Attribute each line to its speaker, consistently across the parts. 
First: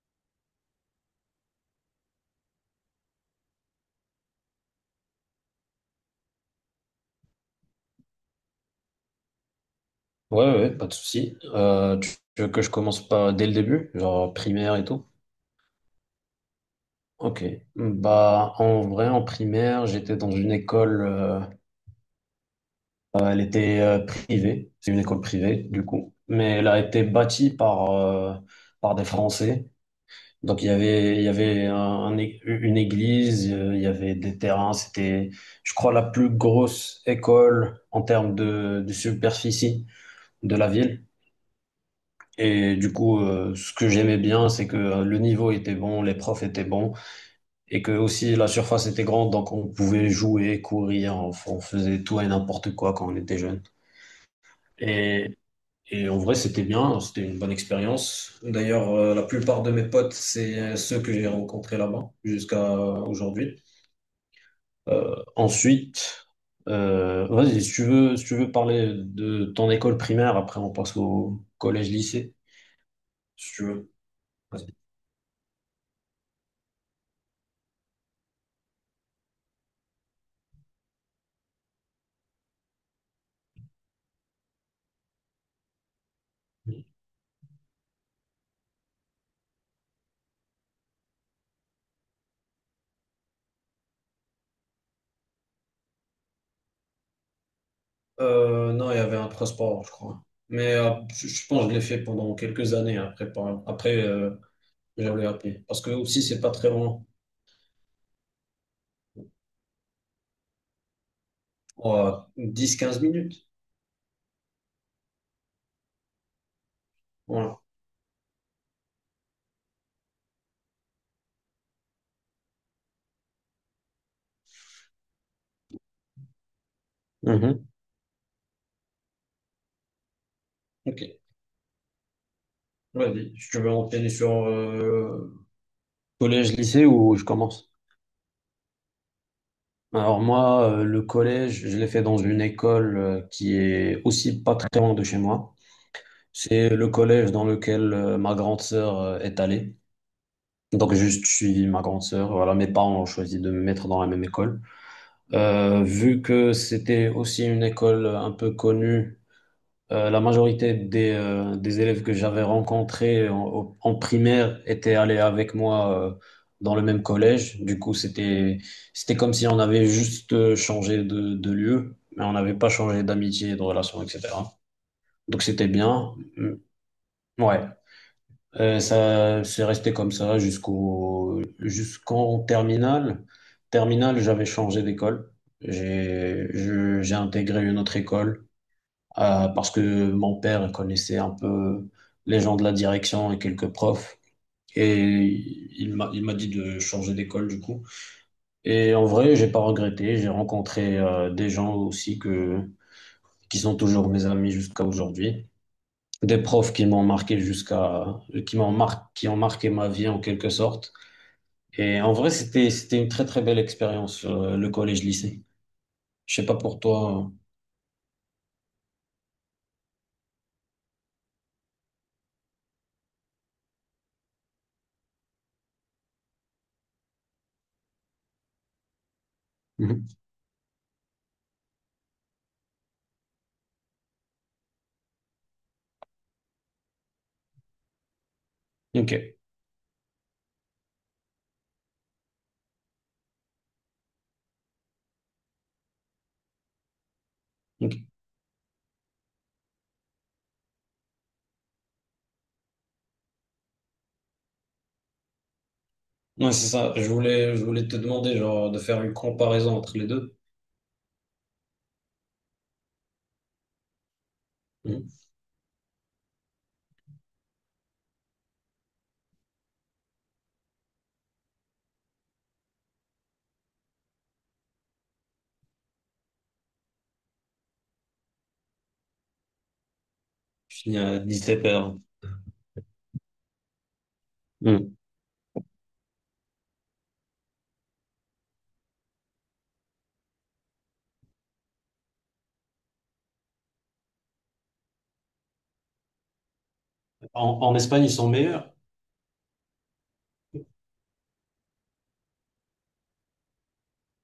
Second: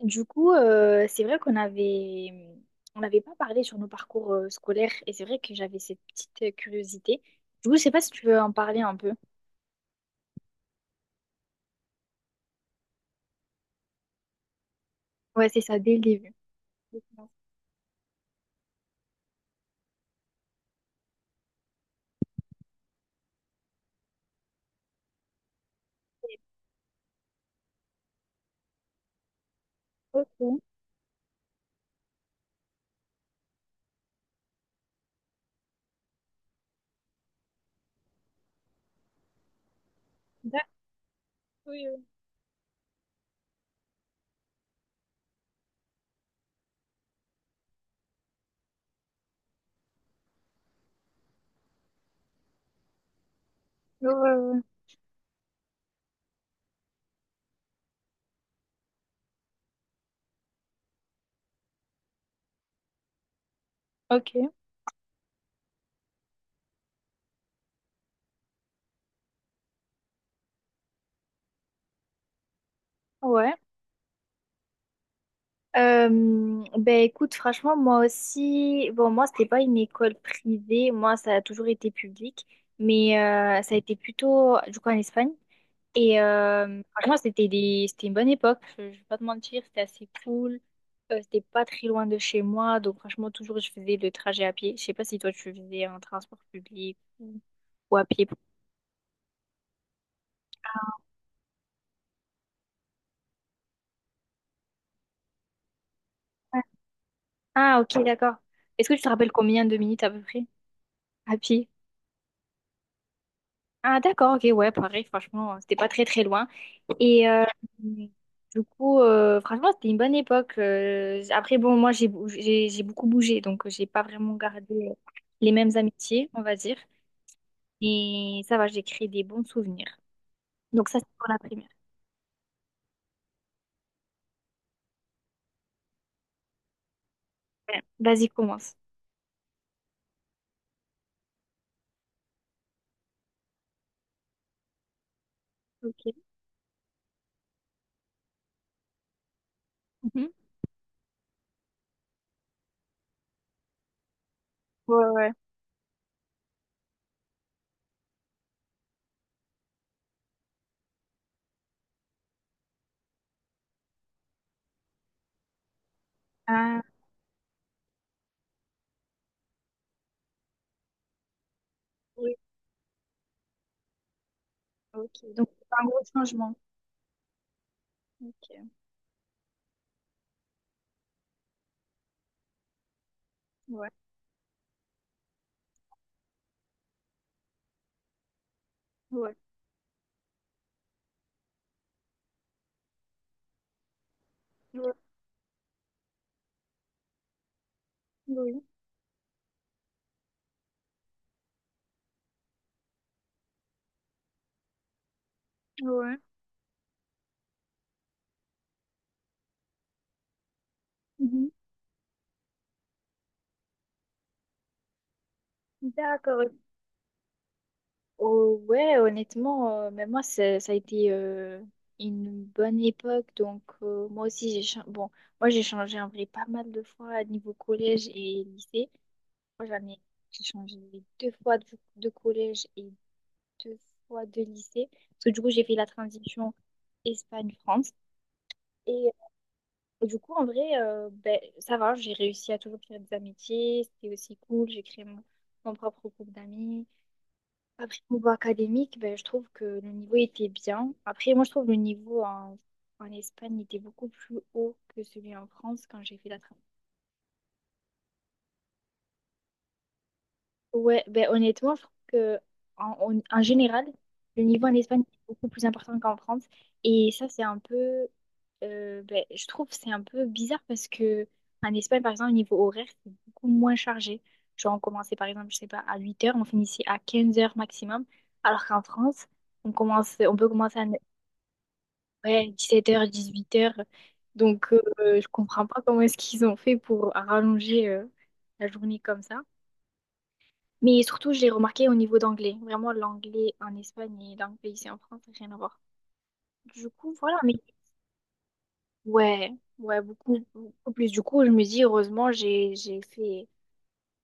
Speaker 1: Du coup, c'est vrai qu'on avait, on n'avait pas parlé sur nos parcours scolaires et c'est vrai que j'avais cette petite curiosité. Du coup, je sais pas si tu veux en parler un peu.
Speaker 2: Ouais, ouais, ouais, pas de souci. Tu veux que je commence pas dès le début, genre primaire et tout?
Speaker 1: Ouais, c'est ça, dès le début.
Speaker 2: Ok. Bah, en vrai, en primaire, j'étais dans une école, elle était privée, c'est une école privée du coup, mais elle a été bâtie par, par des Français.
Speaker 1: Ok.
Speaker 2: Donc il y avait une église, il y avait des terrains, c'était, je crois, la plus grosse école en termes de superficie de
Speaker 1: D'accord.
Speaker 2: la ville.
Speaker 1: Oui, oui.
Speaker 2: Et du coup, ce que j'aimais bien, c'est que le niveau était bon, les profs étaient bons, et que aussi la surface était grande, donc on pouvait jouer, courir, on faisait tout et n'importe quoi quand on était jeune.
Speaker 1: Ouais, ouais, ouais.
Speaker 2: Et, et en vrai, c'était bien, c'était une bonne expérience. D'ailleurs, la plupart de mes potes, c'est ceux que j'ai rencontrés là-bas jusqu'à aujourd'hui.
Speaker 1: Ok,
Speaker 2: Ensuite, vas-y, si tu veux parler de ton école primaire, après on passe au collège-lycée, si
Speaker 1: ouais.
Speaker 2: tu veux. Vas-y.
Speaker 1: Ben écoute, franchement, moi aussi, bon, moi, c'était pas une école privée, moi, ça a toujours été public, mais ça a été plutôt, du coup, en Espagne. Et franchement, c'était des, c'était une bonne époque. Je vais pas te mentir, c'était assez cool. C'était pas très loin de chez moi. Donc, franchement, toujours, je faisais le trajet à pied. Je sais pas si toi, tu faisais un transport public ou à pied.
Speaker 2: Non, il y avait un transport, je crois. Mais je pense que je l'ai fait pendant quelques années après, j'avais appris. Parce que aussi, c'est pas
Speaker 1: Ouais.
Speaker 2: très long.
Speaker 1: Ah, ok, d'accord. Est-ce que tu te rappelles combien de minutes à peu près à pied?
Speaker 2: 10, 15 minutes.
Speaker 1: Ah, d'accord, ok, ouais, pareil, franchement, c'était pas très très loin. Et
Speaker 2: Voilà.
Speaker 1: du coup, franchement, c'était une bonne époque. Après, bon, moi, j'ai beaucoup bougé, donc j'ai pas vraiment gardé les mêmes amitiés, on va dire.
Speaker 2: Mhm.
Speaker 1: Et ça va, j'ai créé des bons souvenirs. Donc ça, c'est
Speaker 2: Ok.
Speaker 1: pour la primaire.
Speaker 2: Vas-y. Je veux enchaîner sur collège, lycée ou je commence?
Speaker 1: Ouais. Vas-y, commence.
Speaker 2: Alors moi, le collège, je l'ai fait dans une école qui est aussi pas très loin de chez moi.
Speaker 1: Ok.
Speaker 2: C'est le collège dans lequel ma grande sœur est allée.
Speaker 1: Mhm.
Speaker 2: Donc j'ai juste suivi ma grande sœur. Voilà, mes parents ont choisi de me mettre dans la même école.
Speaker 1: Ouais, ouais.
Speaker 2: Vu que c'était aussi une école un peu connue, la majorité des élèves que j'avais rencontrés en primaire étaient allés avec moi dans le
Speaker 1: Ah,
Speaker 2: même collège. Du coup, c'était comme si on avait juste changé de lieu, mais on
Speaker 1: oui,
Speaker 2: n'avait pas changé d'amitié, de relation, etc.
Speaker 1: ok.
Speaker 2: Donc
Speaker 1: Donc,
Speaker 2: c'était
Speaker 1: c'est un gros
Speaker 2: bien.
Speaker 1: changement.
Speaker 2: Mm. Ouais.
Speaker 1: Ok.
Speaker 2: Ça, c'est resté comme ça jusqu'en terminale.
Speaker 1: Ouais,
Speaker 2: Terminale, j'avais changé d'école. J'ai intégré une autre école
Speaker 1: ouais.
Speaker 2: parce que mon père connaissait un peu les gens de la direction et quelques profs.
Speaker 1: Ouais,
Speaker 2: Et il m'a dit de changer d'école du coup.
Speaker 1: oui,
Speaker 2: Et en vrai, j'ai pas regretté. J'ai rencontré des gens aussi que qui sont toujours mes amis jusqu'à aujourd'hui.
Speaker 1: ouais.
Speaker 2: Des profs qui m'ont marqué, jusqu'à, qui m'ont mar- qui ont marqué ma vie en quelque sorte.
Speaker 1: Mhm.
Speaker 2: Et en vrai, c'était une très très belle expérience, le collège-lycée. Je sais
Speaker 1: D'accord.
Speaker 2: pas pour toi.
Speaker 1: Oh, ouais, honnêtement, mais moi, ça a été une bonne époque. Donc, moi aussi, bon, moi, j'ai changé en vrai pas mal de fois à niveau collège et lycée. Moi, j'en ai,
Speaker 2: Mhm.
Speaker 1: j'ai changé deux fois de, collège et deux fois de lycée. Parce que du coup, j'ai fait la transition Espagne-France. Et
Speaker 2: Ok.
Speaker 1: du coup, en vrai, ben, ça va, j'ai réussi à toujours faire des amitiés. C'était aussi cool. J'ai créé mon propre groupe d'amis.
Speaker 2: Ok.
Speaker 1: Après, au niveau académique, ben, je trouve que le niveau était bien. Après, moi, je trouve le niveau en Espagne était beaucoup plus haut que celui en France quand j'ai fait la
Speaker 2: Ouais,
Speaker 1: transition.
Speaker 2: c'est ça. Je voulais te demander genre de faire une comparaison entre les deux.
Speaker 1: Ouais, ben honnêtement, je trouve que en général, le niveau en Espagne est
Speaker 2: Mhm.
Speaker 1: beaucoup plus important qu'en France. Et ça, c'est un peu, ben, je trouve, que c'est un peu bizarre parce que en Espagne, par exemple, au niveau horaire, c'est beaucoup moins chargé. Genre, on commençait par exemple, je sais pas, à 8 heures, on finissait à 15 heures maximum. Alors qu'en France, on commence, on peut
Speaker 2: Je
Speaker 1: commencer à ne-
Speaker 2: finis à 17 heures.
Speaker 1: ouais, 17 heures, 8 heures. Donc,
Speaker 2: Mhm.
Speaker 1: je comprends pas comment est-ce qu'ils ont fait pour rallonger, la journée comme ça. Mais surtout, je l'ai remarqué au niveau d'anglais. Vraiment, l'anglais en Espagne et l'anglais ici en France, rien à voir. Du coup, voilà, mais
Speaker 2: En Espagne, ils sont meilleurs.
Speaker 1: ouais, ouais, beaucoup, beaucoup plus. Du coup, je me dis, heureusement, j'ai fait,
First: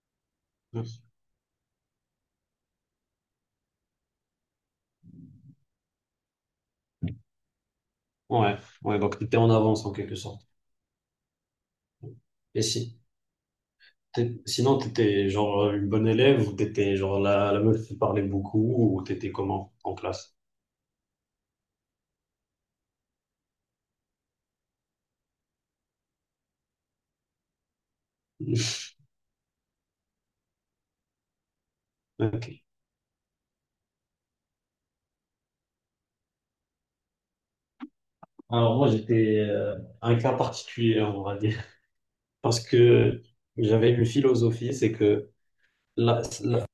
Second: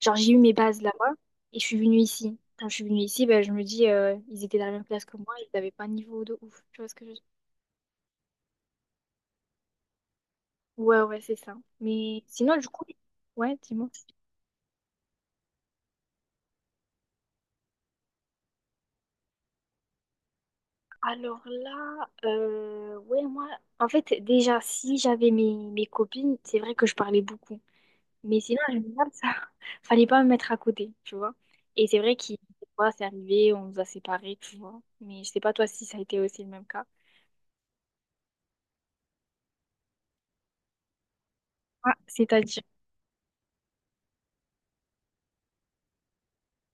Speaker 1: genre, j'ai eu mes bases
Speaker 2: Mhm.
Speaker 1: là-bas et je suis venue ici. Quand je suis venue ici, ben, je me dis, ils étaient dans la même classe que moi, ils n'avaient pas un niveau de ouf. Tu vois ce que je veux dire?
Speaker 2: Ouais. Ouais. Donc, t'étais en avance en quelque sorte.
Speaker 1: Ouais, ouais, c'est ça. Mais sinon,
Speaker 2: Et
Speaker 1: du coup,
Speaker 2: si.
Speaker 1: ouais, dis-moi.
Speaker 2: Sinon, t'étais genre une bonne élève ou t'étais genre la meuf qui parlait beaucoup ou t'étais comment en classe?
Speaker 1: Alors là, ouais, moi, en fait, déjà, si j'avais mes copines, c'est vrai que je parlais beaucoup. Mais sinon, en général, ça, fallait pas me mettre à côté, tu vois. Et c'est vrai qu'il
Speaker 2: Ok.
Speaker 1: des fois, c'est arrivé, on nous a séparés, tu vois. Mais je sais pas toi si ça a été aussi le même cas.
Speaker 2: Alors moi, j'étais un cas particulier, on va dire,
Speaker 1: Ah,
Speaker 2: parce
Speaker 1: c'est-à-dire.
Speaker 2: que j'avais une philosophie, c'est que là, là,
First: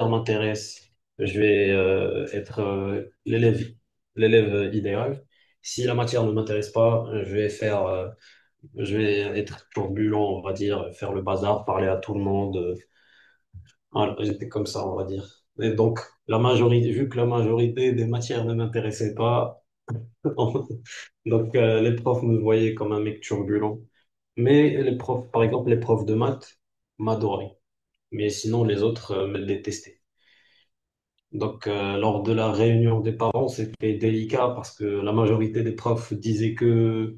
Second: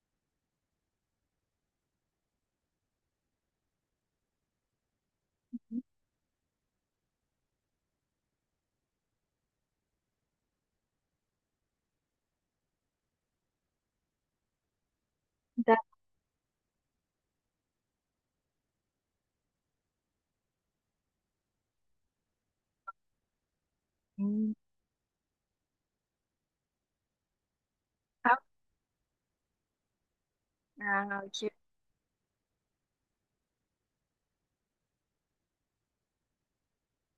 Speaker 2: ça m'intéresse, je vais être l'élève idéal. Si la matière ne m'intéresse pas, je vais être turbulent, on va dire, faire le bazar, parler à tout le monde. Voilà, j'étais comme ça, on va dire. Et
Speaker 1: D'a-
Speaker 2: donc, vu que la majorité des matières ne m'intéressait pas, donc les profs me voyaient comme un mec turbulent.
Speaker 1: Mm.
Speaker 2: Mais les profs, par exemple, les profs de maths m'adoraient. Mais
Speaker 1: Ah,
Speaker 2: sinon, les autres me détestaient.
Speaker 1: ah, ok.
Speaker 2: Donc, lors de la réunion des parents, c'était délicat parce que la majorité des profs disaient que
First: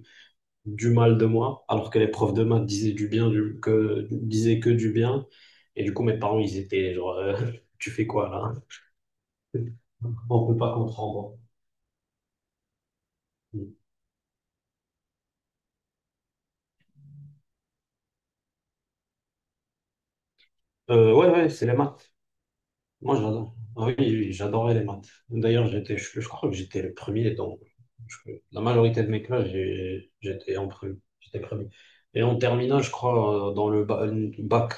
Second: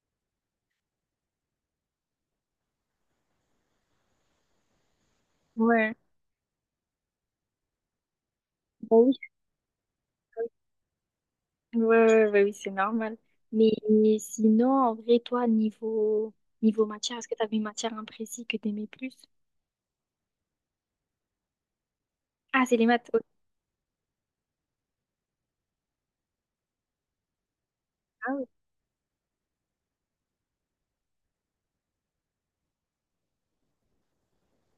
Speaker 2: du mal de moi, alors que les profs de maths disaient du bien, disaient que du bien. Et du
Speaker 1: Ouais.
Speaker 2: coup, mes parents, ils étaient genre, tu fais quoi là?
Speaker 1: Bah oui.
Speaker 2: On peut pas comprendre.
Speaker 1: Ouais, ouais, ouais, bah oui, c'est normal. Mais sinon, en vrai, toi, niveau, niveau matière, est-ce que tu avais une matière imprécise que tu aimais plus?
Speaker 2: Ouais, ouais, c'est les maths.
Speaker 1: Ah, c'est les maths.
Speaker 2: Moi,
Speaker 1: Ok.
Speaker 2: j'adore. Ah oui, oui, j'adorais les maths. D'ailleurs, je crois que j'étais le premier dans
Speaker 1: Ah oui.
Speaker 2: la majorité de mes classes, j'étais en premier. J'étais premier. Et en terminale, je crois, dans le bac,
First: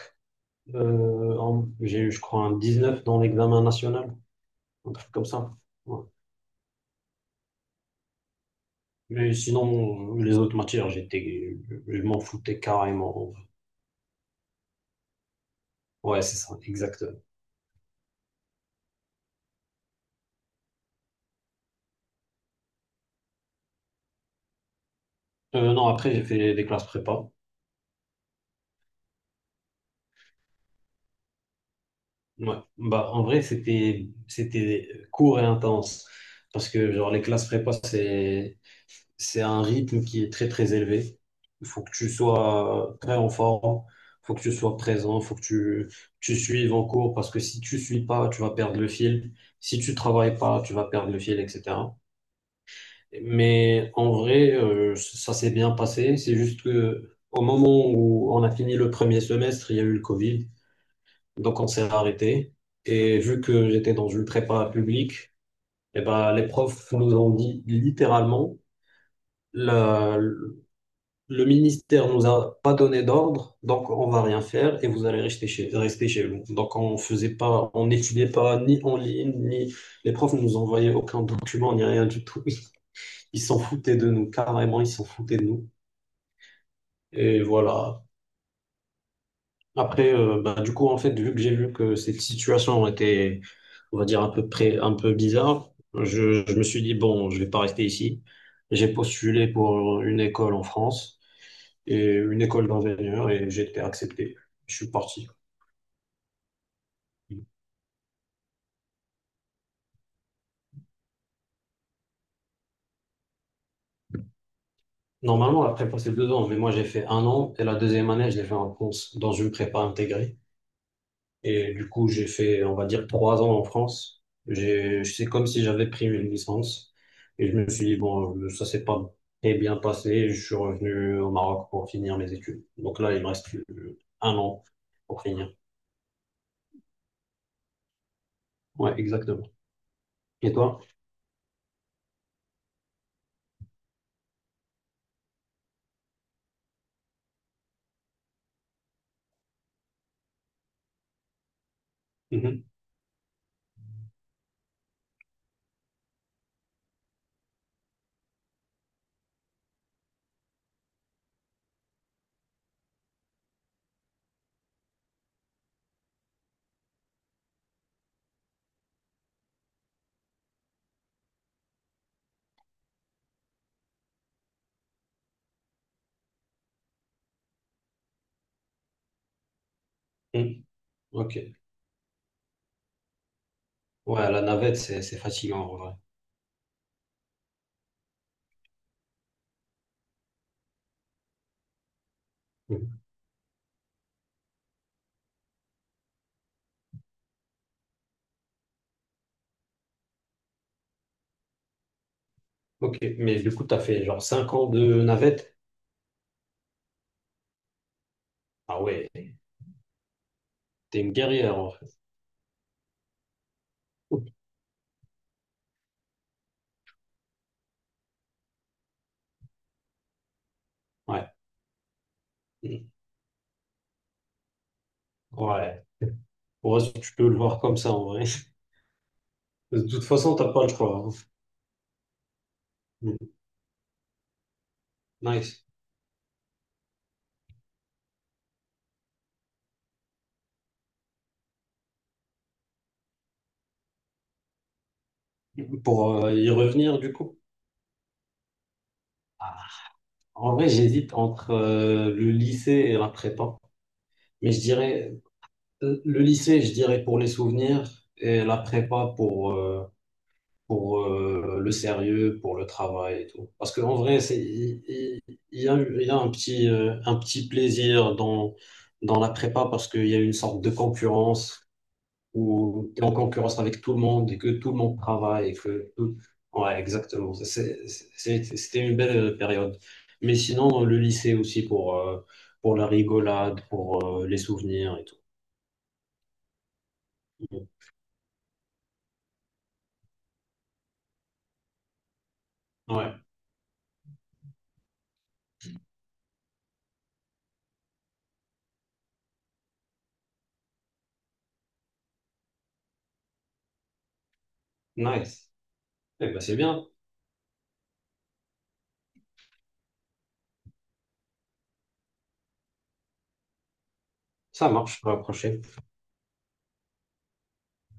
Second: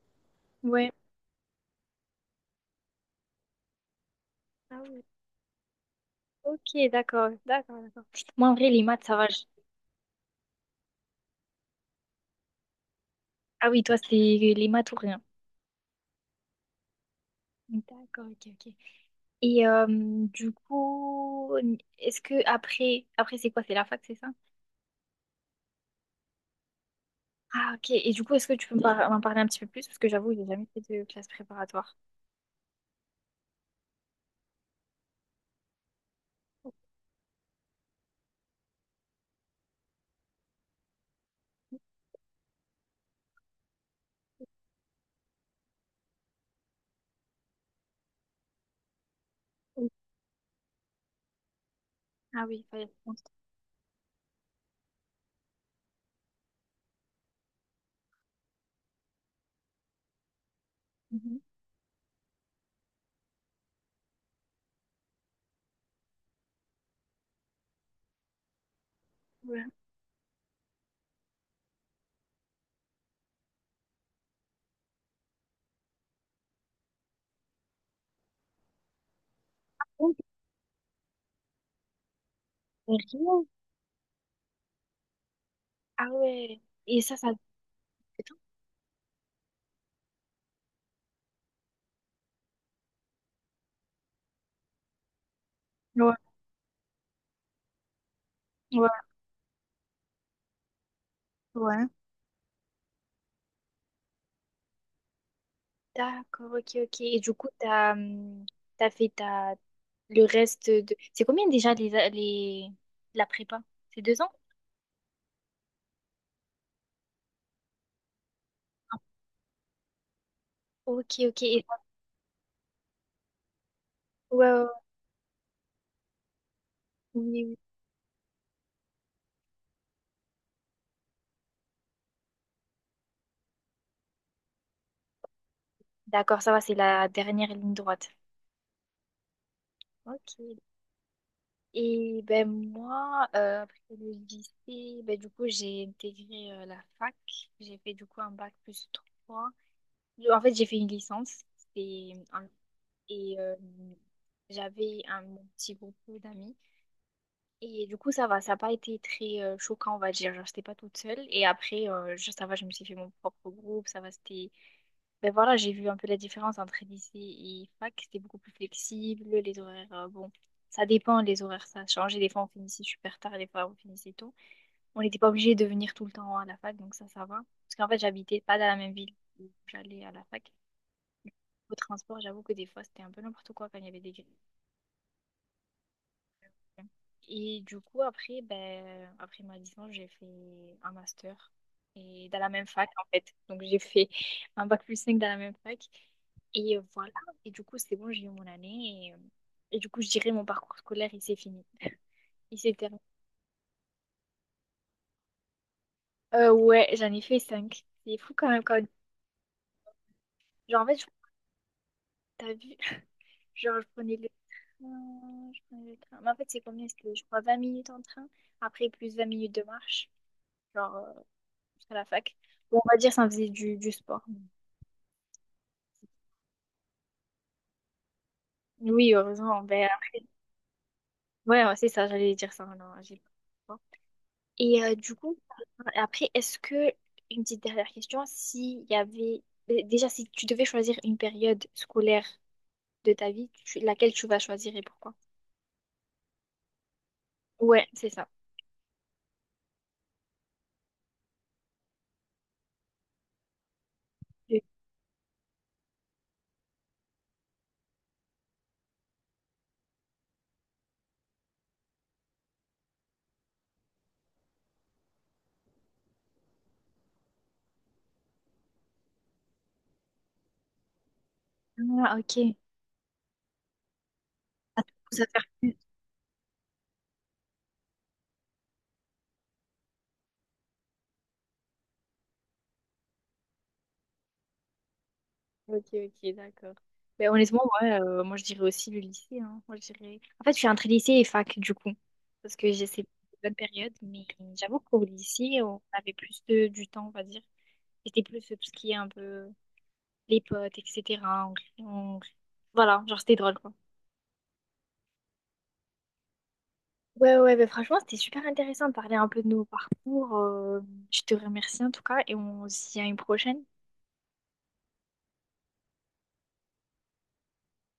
Speaker 1: Ouais.
Speaker 2: j'ai eu, je crois, un 19 dans l'examen national,
Speaker 1: Ah
Speaker 2: un
Speaker 1: oui.
Speaker 2: truc comme ça. Ouais.
Speaker 1: Ok, d'accord, d'accord, d'accord. Moi, en vrai, les maths, ça va.
Speaker 2: Mais sinon, les autres matières, je m'en foutais carrément.
Speaker 1: Ah oui, toi, c'était les maths ou rien.
Speaker 2: Ouais, c'est ça, exactement.
Speaker 1: D'accord, ok, ok. Et du coup, est-ce que après, après c'est quoi? C'est la fac, c'est ça?
Speaker 2: Non, après, j'ai fait des classes prépa.
Speaker 1: Ah, ok. Et du coup, est-ce que tu peux me m'en parler un petit peu plus? Parce que j'avoue, j'ai jamais fait de classe préparatoire.
Speaker 2: Ouais. Bah, en vrai, c'était court et intense parce que genre les classes prépa c'est un rythme qui est très très élevé. Il faut que tu sois très en forme, il faut que tu sois présent, il faut que tu suives en cours parce que si tu suis pas, tu vas perdre le fil. Si
Speaker 1: Oui.
Speaker 2: tu travailles pas, tu vas perdre le fil, etc.
Speaker 1: Ah oui, il fallait prendre.
Speaker 2: Mais en vrai, ça s'est bien passé. C'est juste que au moment où on a fini le premier semestre, il y a eu le Covid.
Speaker 1: Mhm.
Speaker 2: Donc on s'est arrêté. Et vu que j'étais dans une prépa publique, eh ben, les profs nous ont dit littéralement,
Speaker 1: Ouais.
Speaker 2: la- le ministère nous a pas donné d'ordre, donc on va rien faire et vous allez rester chez vous. Donc on faisait pas, on n'étudiait pas ni en ligne, ni les
Speaker 1: Oh,
Speaker 2: profs ne nous envoyaient aucun document, ni rien du tout. Ils
Speaker 1: sérieux?
Speaker 2: s'en foutaient de nous, carrément, ils s'en foutaient de nous.
Speaker 1: Ah ouais. Et ça, ça.
Speaker 2: Et voilà. Après, bah, du coup, en fait, vu que j'ai vu que cette situation était, on va dire, un peu près, un peu bizarre,
Speaker 1: Ouais,
Speaker 2: je me suis dit, bon, je vais pas rester ici. J'ai
Speaker 1: ouais,
Speaker 2: postulé pour une école en France
Speaker 1: ouais.
Speaker 2: et une école d'ingénieur et j'ai été accepté. Je suis parti.
Speaker 1: D'accord, ok, ok. Et du coup, t'as fait ta, le reste de, c'est combien déjà la prépa? C'est 2 ans?
Speaker 2: Normalement, la prépa, c'est 2 ans, mais moi, j'ai fait 1 an et la deuxième année, je l'ai fait en France, dans une prépa intégrée.
Speaker 1: Ok, ok. Et,
Speaker 2: Et du coup, j'ai fait, on va dire, 3 ans en France.
Speaker 1: ouais, ouais,
Speaker 2: C'est comme si j'avais pris une licence. Et
Speaker 1: ouais.
Speaker 2: je me suis dit, bon, ça s'est pas très bien passé. Je suis revenu au Maroc pour finir mes études. Donc là, il me reste 1 an pour finir.
Speaker 1: D'accord, ça va, c'est la dernière ligne droite.
Speaker 2: Ouais, exactement.
Speaker 1: Ok.
Speaker 2: Et toi?
Speaker 1: Et ben moi, après le lycée, ben du coup, j'ai intégré la fac. J'ai fait du coup un bac plus 3. En fait, j'ai fait une licence.
Speaker 2: Mhm.
Speaker 1: Et j'avais un mon petit groupe d'amis. Et du coup, ça va, ça n'a pas été très choquant, on va dire. Genre, j'étais pas toute seule. Et après, ça va, je me suis fait mon propre groupe. Ça va, c'était. Ben voilà, j'ai vu un peu la différence entre lycée et fac. C'était beaucoup plus flexible. Les horaires, bon, ça dépend, les horaires, ça a changé. Des fois, on finissait super tard, des fois, on finissait tôt. On n'était pas obligé de venir tout le temps à la fac, donc ça va. Parce qu'en fait, j'habitais pas dans la même ville où j'allais à la fac.
Speaker 2: Mhm. Ok.
Speaker 1: Au transport, j'avoue que des fois, c'était un peu n'importe quoi quand il y avait des,
Speaker 2: Ouais, la navette, c'est fatigant, en vrai.
Speaker 1: et du coup, après, ben, après ma licence, j'ai fait un master et dans la même fac,
Speaker 2: Mhm.
Speaker 1: en fait. Donc, j'ai fait un bac plus 5 dans la même fac. Et voilà. Et du coup, c'est bon, j'ai eu mon année. Et du coup, je dirais mon parcours scolaire, il s'est fini. Il s'est
Speaker 2: Ok.
Speaker 1: terminé.
Speaker 2: Mais du coup, t'as fait genre 5 ans de navette?
Speaker 1: Ouais, j'en ai fait cinq. C'est fou quand même.
Speaker 2: Ah
Speaker 1: Quand,
Speaker 2: ouais,
Speaker 1: genre, en fait,
Speaker 2: t'es une guerrière, en fait.
Speaker 1: t'as vu, genre, je prenais le train. Je prenais le train. Mais en fait, c'est combien? C'était, je crois, 20 minutes en train. Après, plus 20 minutes de marche. Genre,
Speaker 2: Ouais.
Speaker 1: à la fac. Bon, on
Speaker 2: Mhm.
Speaker 1: va dire ça faisait du sport.
Speaker 2: Ouais. Ouais, tu peux le voir comme ça, en vrai.
Speaker 1: Oui, heureusement.
Speaker 2: De
Speaker 1: Ben,
Speaker 2: toute façon, t'as pas le choix,
Speaker 1: ouais, ouais, c'est ça, j'allais dire ça. Non, j'ai pas
Speaker 2: hein.
Speaker 1: le sport. Et du coup,
Speaker 2: Nice.
Speaker 1: après, est-ce que, une petite dernière question, s'il y avait, déjà, si tu devais choisir une période scolaire de ta vie, laquelle tu vas choisir et pourquoi?
Speaker 2: Pour y revenir, du coup,
Speaker 1: Ouais, c'est ça.
Speaker 2: ah, en vrai, j'hésite entre le lycée et la prépa. Mais je dirais, le lycée, je dirais pour les souvenirs et la prépa pour le sérieux, pour le travail et tout. Parce qu'en vrai, il y a un petit plaisir dans, la prépa parce qu'il y a une sorte de concurrence
Speaker 1: Ah, ok.
Speaker 2: où tu es en concurrence avec tout le monde et que tout le
Speaker 1: Ça te
Speaker 2: monde
Speaker 1: pousse à
Speaker 2: travaille et
Speaker 1: faire.
Speaker 2: que tout... Ouais, exactement. C'était une belle période. Mais sinon, le lycée aussi pour la rigolade, pour les souvenirs et tout.
Speaker 1: Ok, ok, d'accord. Mais honnêtement, ouais, moi je dirais aussi le lycée. Hein. Moi, je dirais, en fait, je suis entre lycée et fac, du coup. Parce que j'ai ces
Speaker 2: Ouais,
Speaker 1: bonnes périodes, mais j'avoue qu'au lycée, on avait plus de, du temps, on va dire. C'était plus tout ce qui est un peu les potes, etc. On- on- Voilà, genre c'était drôle, quoi.
Speaker 2: nice. Eh ben, c'est bien.
Speaker 1: Ouais, ouais, mais franchement, c'était super intéressant de parler un peu de nos parcours. Je te remercie en tout cas et on se dit à une prochaine.
Speaker 2: Ça marche pour la prochaine.